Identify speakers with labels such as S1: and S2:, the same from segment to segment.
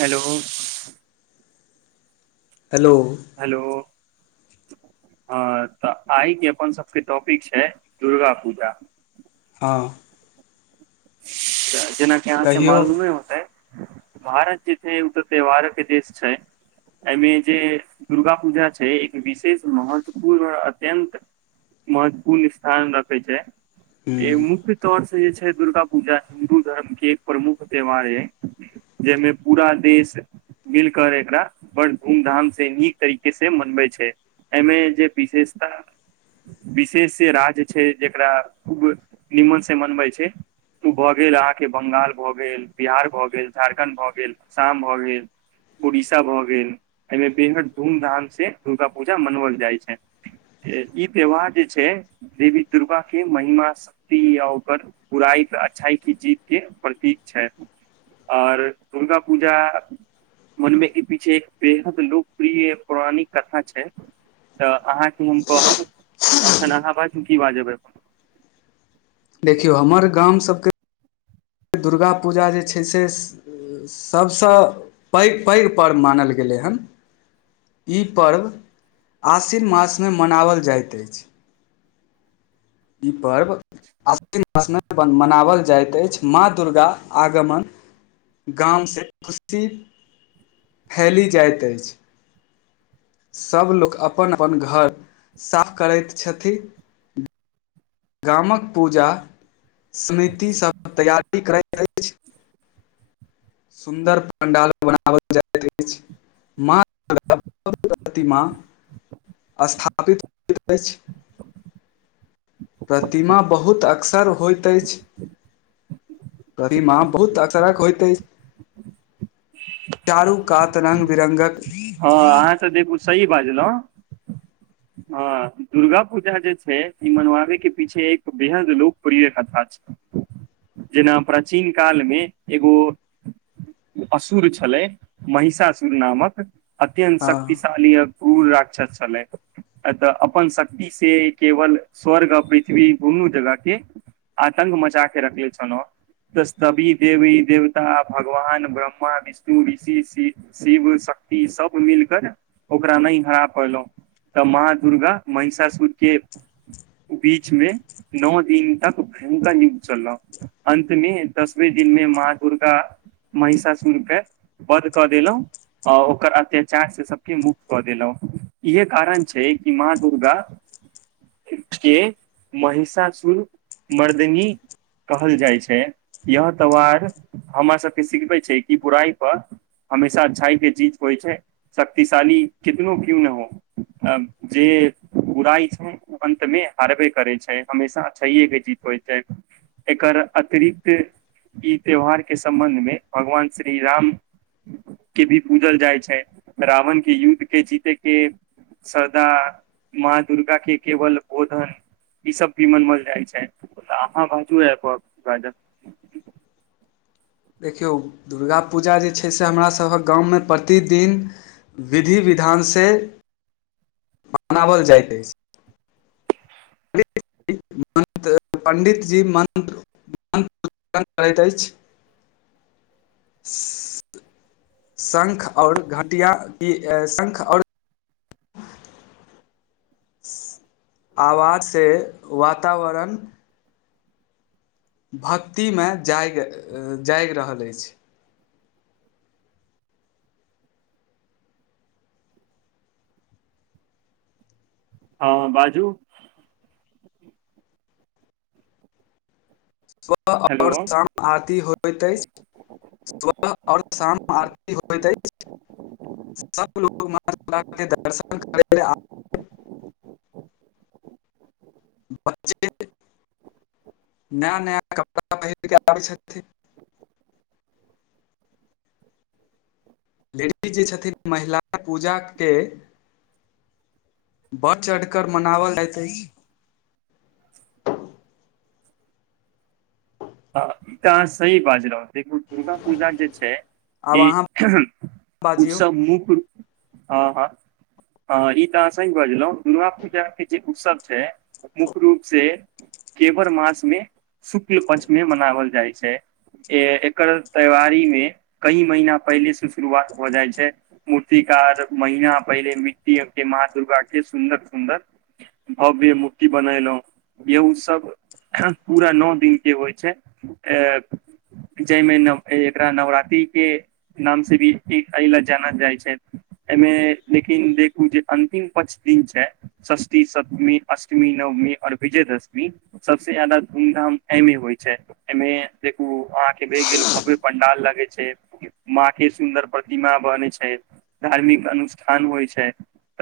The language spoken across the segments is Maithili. S1: हेलो
S2: हेलो
S1: हेलो हँ तऽ आइके अपन सभके टॉपिक छै दुर्गा पूजा
S2: हँ
S1: जेनाकि यहाँ से
S2: कहियौ
S1: मालूमे होतै भारत जे छै उ तऽ त्यौहारक के देश छै एहिमे जे दुर्गा पूजा छै एक विशेष महत्वपूर्ण और अत्यन्त महत्वपूर्ण स्थान रखे छै इ
S2: हूँ
S1: मुख्य तौर से जे छै दुर्गा पूजा हिन्दू धर्म के एक प्रमुख त्यौहार ये जहिमे पूरा देश मिलकर एकरा बड़ धूम धाम से नीक तरीके से मनबै छैय एमे जे विशेषता विशेष राज छै जेकरा खूब निमन से मनबै छै उ भऽ गेल अहाँके ब्ंगाल भऽ गेल बिहार भऽ गेल झारखण्ड भऽ गेल असाम भऽ गेल उड़ीसा भऽ गेल एहिमे बेहद धूमधाम से दुर्गा पूजा मनवल जाइ छै ई त्यौहार जे छै देवी दुर्गा के महिमा शक्ति या ओकर बुरायी तऽ अच्छाई के जीत के प्रतीक छैय आओर दुर्गा पूजा मनमे की पीछे एक बेहद लोकप्रिय पौराणिक कथा छै तऽ अहाँके हम कहब एखन अहाँ बाजू की बाजबै
S2: देखियौ हमर गाम सभके दुर्गा पूजा जे छै से सभसँ पैघ पैघ पर्व मानल गेलै हन ई पर्व आसिन मासमे मनाओल जाइत अछि ई पर्व आसनना [inaudible] मनाओल जाइत अछि माँ दुर्गा आगमन गामसँ खुशी फैली जाइत अछि सभ लोक अपन अपन घर साफ करैत छथि गामक पूजा समितिसभक तैयारी करैत अछि सुन्दर पण्डाल बनाओल जाइत अछि मति [inaudible] स्थापित होयत अछि प्रतिमा बहुत अक्सर होइत अछि कदीमा बहुत अदरक होइत अछि चारू कात रंग बिरंगक
S1: हँ अहाँ तऽ देखू सही बाजलौ हँ दुर्गा पूजा जे छै ई मनवाबे के पीछे एक बेहद लोकप्रिय कथा छै जेना प्राचीन कालमे एगो असुर छलै महिषासुर नामक अत्यन्त
S2: हँ
S1: शक्तिशाली उ राक्षस छलै ए तऽ अपन शक्ति से केवल स्वर्ग आ पृथ्वी दुनू जगह के आतंक मचाके रखले छलौ तऽवि देवी देवता भगवान ब्रह्मा विष्णु ऋषि शिव शक् ई सब मिलकर ओकरा नैय हरा पौलौ तऽ मा दुर्गा महिषासुर के बीचमे नओ दिन तक भयंकर नुग्त [inaudible] चललौ अन्तमे दसवे दिन मे माँ दुर्गा महिषासुरके वध कऽ देलहुँ आ ओकर अत्याचार से सबके मुक्त कऽ देलौ इहे कारण छै कि माँ दुर्गा के महिषासुर मर्दनी कहल जाइ छै यह त्यौहार हमरा सबके सिखबै छै कि बुराइ पर हमेशा अच्छाइ पे चीज कोइ छै शक्तिशाली कितनो क्यू न हो जे बुराइ छै अन्तमे हारबे करै छै हमेशा अच्छाए के जीत होइ छै एकर अतिरिक्त ई त्यौहारके सम्बन्धमे भगवान श्री राम के भी पूजल जाइ छै रावण के युद्ध के जीतै के श्रदा माँ दुर्गा के केवल बोधन ई सब भी मनमल जाय छैय अहाँ बाजू
S2: देखियौ दुर्ग पूजा जे छै से हमरा सभहक गांव मे प्रतिदिन विधि विध ध्यान से
S1: [inaudible]
S2: मनाओल जाइत अछि
S1: [inaudible]
S2: मन्त्र पण्डितजी मन्त्र मन्त्र करैत अछि
S1: [inaudible]
S2: शंख और घटिया शंख और आवाजसँ वातावरण भक्तिमे जाग जागि रहल अछि
S1: हँ बाजू
S2: सुबह और
S1: हेलो
S2: शाम आरती होइत अछि सुबह और शाम आरती होइत अछि सब लोक म दर्शन कर
S1: ठ [inaudible]
S2: ब्चे न नया कपड़ा पहिरके आबै छथिन लेडी जे छथिन महिला पूजाके बढ़ चढ़िकर मनाओल जाइत अछि
S1: ह ई तऽ अहाँ सही बाज रह देखू दुर्गा पूजा जे छै
S2: आब
S1: ई
S2: अहाँ बाजियौ
S1: उत्सव मुख्य रूप ह हँ हँ ई तऽ अहाँ स बजलहुँ दुर्गा पूजाके जे उत्सव छै मुख्य रूप से केवर मास मे शुक्ल पं्चमे मनाओल जाइ छै ए एकर तैवारी मे कई महीना पहिले से शुरुआत हो जाइ छै मूर्तिा महिना पहिले मिट्टी माँ दुर्गाक के सुन्दर सुन्दर भव्य मुटी बनेलहुं गेहू सब पूरा नओ दिन जे होइ छै अ जाहिमे नव एकरा नवरात्रिक के नाम से भी अल जानल जाइ छै एहिमे लेकिन देखू जे अंतिम पाँच दिन छै सष्ठी सतमी अष्टमी नवमी और विजयदशमी सबसँ जाददा धूमधाम एमे होइ छै एमे देखू अहां के भ गेल भव्य पंडाल लगे छै म के सुन्दर प्रतिमा बनै छै धार्मिक अनुष्ठान होइ छै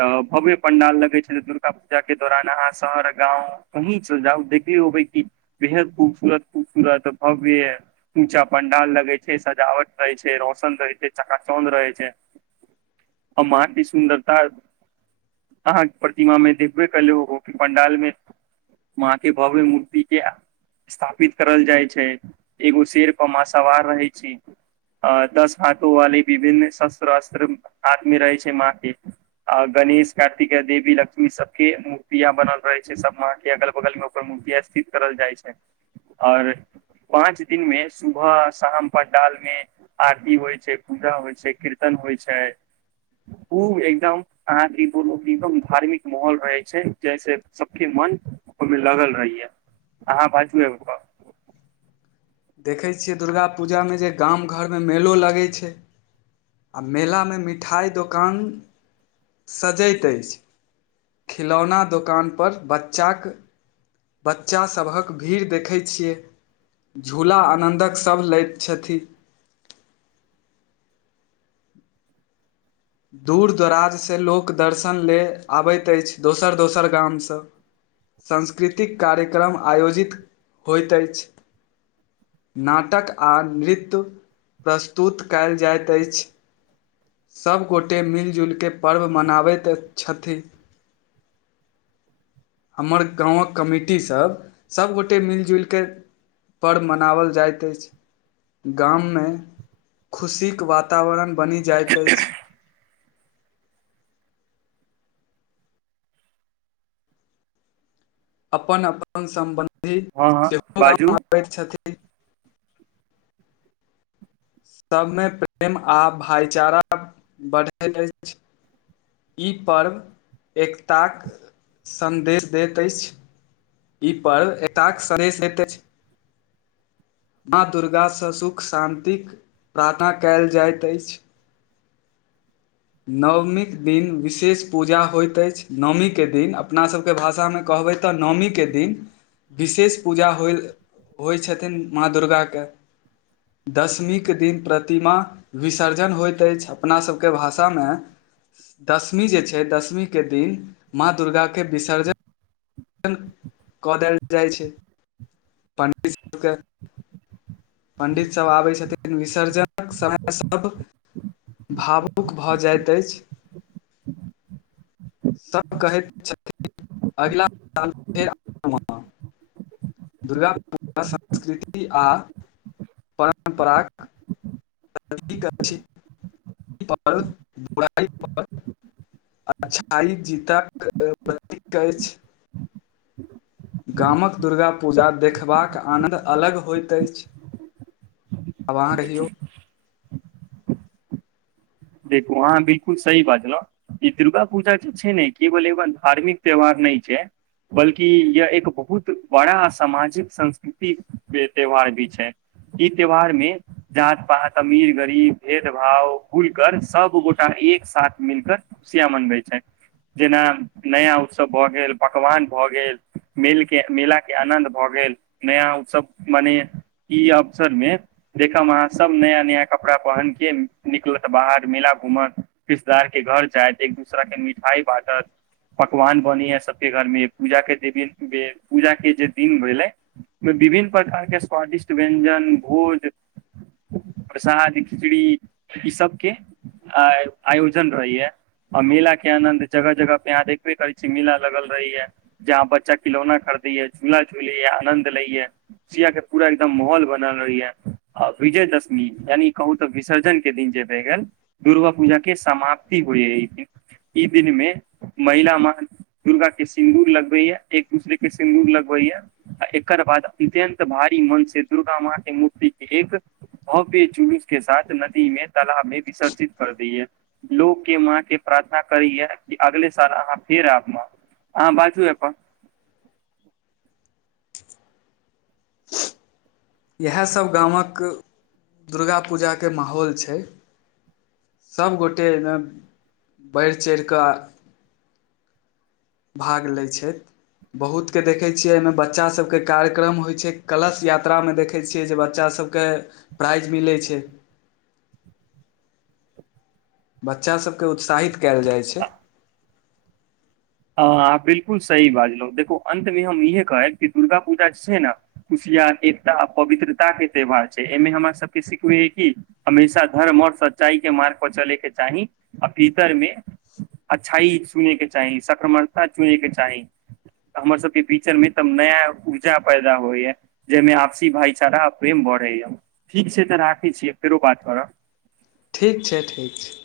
S1: तऽ भव्य पं्डाल लगैत छै दुर्गा पूजा के दौरान अहाँ शहर गाँंव कहीं च जाउ देखियौ बै क बेहद खूबसूरत खूबसूरत भव्य ऊचा पंडाल लगे छै सजावट रहे छै रोशन पस चकाचौन्द रह छै आ माँ सुन्दरता अहाँके प्रतिमामे देखबे कलहु कि पण्डालमे माँ के भब मूर्ति के स्थापित करल जाइ छै एगो शेरपर माँ सावार रहै छी अ दस हाथो वाली विभिन्न शस्त अस्त्र हाथ मे रहै छै माँ के गणेश कार्तिक देवी लक्ष्मी सब के मूर्तिया बनल रहे छै सब मा के अगल बगल मे ओकर मूर्तिया स्थित करल जाइ छै आओर पाँच दिन में सुबह शाम पर डाल में आरती होइ छै खुज होइ छै कीर्तन होइ छै खूब एकदम अहाँकेो एकदम धार्मिक माहौल रहै छै जैसे सबके मन ओहिमे लगल रहहियै अहाँ बाजू ए
S2: देखै छियै दुर्गा पूजामे जे गाम घरमे मेलो लगै छै आ मेलामे मिठाइ दोकान सजैत अछि खिलौना दोकानपर बच्चाक बच्चास सभक भीड़ देखै छियै झूला आनन्दक सभ लैत छथि
S1: [inaudible]
S2: दूर दराज सँ लोक दर्शन ले आबैत अछि दोसर दोसर गाम सँ सांस्कृतिक कार्यक्रम आयोजित होइत अछि नाटक आ नृत्य प्रस्तुत कायल जाइत अछि सभ गोटे मिलि जुलि कऽ पर्व मनाबैत अत छथिन
S1: [inaudible]
S2: हमर गाँवक कमिटी सभ सभ गोटए मिलि जुलि कऽ पर्व मनाओल जाइत अछि गाम मे खुशी के वातावरण बनि जायत अछि अपन अपन सम्बन्धी
S1: हँ हँ
S2: सेहो
S1: बाजू
S2: गाम आबैत छथिन सब में प्रेम आ भाईचारा बढ़ैत अछि ई पर्व एक ताक संदेश दैत अछि ई पर्व एकताक सदेश देत अछि माँ दुर्गा सँ सुख शाान्तिक प्रार्थना कयल जाइत अछि नवमी के दिन विशेष पूजा होइत अछि नवमी के दिन अपना सभ के भाषा में कह कहबै तऽ नौमी के दिन विशेष पूजा होय होइ छथिन माँ दुर्गा के दशमी के दिन प्रतिमा विसर्जन होइत अछि अपना सब के भाषा में तऽ में दशमी जे छै दशमीे के दिन माँ दुर्गा के विसर्जन जन कऽ देल जाइ छै पड़ित सभ के पण्डित सभ आबै छथिन विसर्जनक समय सभ भावुक भऽ जाइत अछि
S1: ह [inaudible]
S2: सभ कहैत छथिन अगिला साल फेर आयब हम दुर्गा पूजा संस्कृति आ परम्पराक अछी बुराई पर अच्छाई जीतक प्रतीक अछि गामक दुर्गा पूजा देखबाक आनन्द अलग होइत अछि आब रहहिऔ
S1: देखू अहाँ बिलकुल सही बाजलहु ई दुर्गा पूजा जे छै ने केवल ए धार्मिक त्यौहार नहि छै बल्कि य एक बहुत बड़ा सामाजिक संस्कृतिक के त्यौहार भी छै ई त्यौहार में जात पात अमीर गरीब भेद भाव भूल कर सब गोटा एक साथ मिलकर खुशिया मनबै छैथ जेना नया उत्सव भऽ गेल पकवान भऽ गेल मेला के आनन्द भऽ गेल भेल नया उत्सव माने ई अवसर मे देखब अहाँ सब नया नया कपड़ा पहनक के निकलब बाहर मेला घूमत रिश्तेदार के घर जायत एक दूसरा के मिठाई बाँटत पकवान बने ह सब के घर मे पूजा के दे पूजा के जे दिन भेलै विभिन्न प्रकार के स्वादिष्ट व्यञ्जन भोज प्रसाद खिचड़ी ई सब के आयोजन रहैया आ मेला के आनंन्द जगह जगह पे यहाँ देखबे करै छी मेला लगल रही है जहाँ बच्चा खिलौना खड़ा ह झूला झूले य आनंद ले ये सिया के पूरा एकदम माहौल बनल रहैय विजयदशमी यानि कहू तऽ विसर्जन के दिन जे भ गेल दुर्गा पूजा के समाप्ति होइ ह ई दिन में महिला माँ दुर्गा के सिन्दूर लगबै है एक दूसरे के सिन्दूर लगबै य आ एकर बाद अत्यन्त भारी मन से दुर्गा माँ के मूर्ति के एक भव्य चुलूस के साथ नदी में तालाब में विसर्जित कर दैय लोक के माँ के प्रार्थना करैए कि अगले साल अहाँ फेर फेर ऐब माँ अहाँ बाजू अपन
S2: इएहा सभ गामक दुर्गा पूजा के माहौल छै सभ गोटे बैढ़ चैढ़ कऽ
S1: [inaudible]
S2: भाग लै छैथ बहुत के देखे छियै एहिमे बच्चा सबके कार्यक्रम होइ छै कलश यात्रा मे देख फेर छिय जे बच्च सब क प्राईज मिलै छै बच्चा सभकेँ उत्साहित कयल जाइ छै
S1: ह बिलकुल सही बाजलहु देखो अंत मे हम इह कहब कि दुर्गा पूजा जे छै ने खुशी एकता आ पवित्रता के त्यौहार छै एहिमे हमरा सबके सिखबे कि हमेशा धर्म और संस्कृति सच्चाई के मार्ग पर चलेके चाही आ भीतरमे अच्छाई सुनेके चाही शक परमरता चुनैके चाही हमर सबके फीचर मे तब नया ऊर्जा पैदा होइएा जाहिमे आपसी भाईचारा प्रेम बढ़यै ठीक छै तऽ राखै छी फेरो बात करब
S2: ठीक छै ठीक छै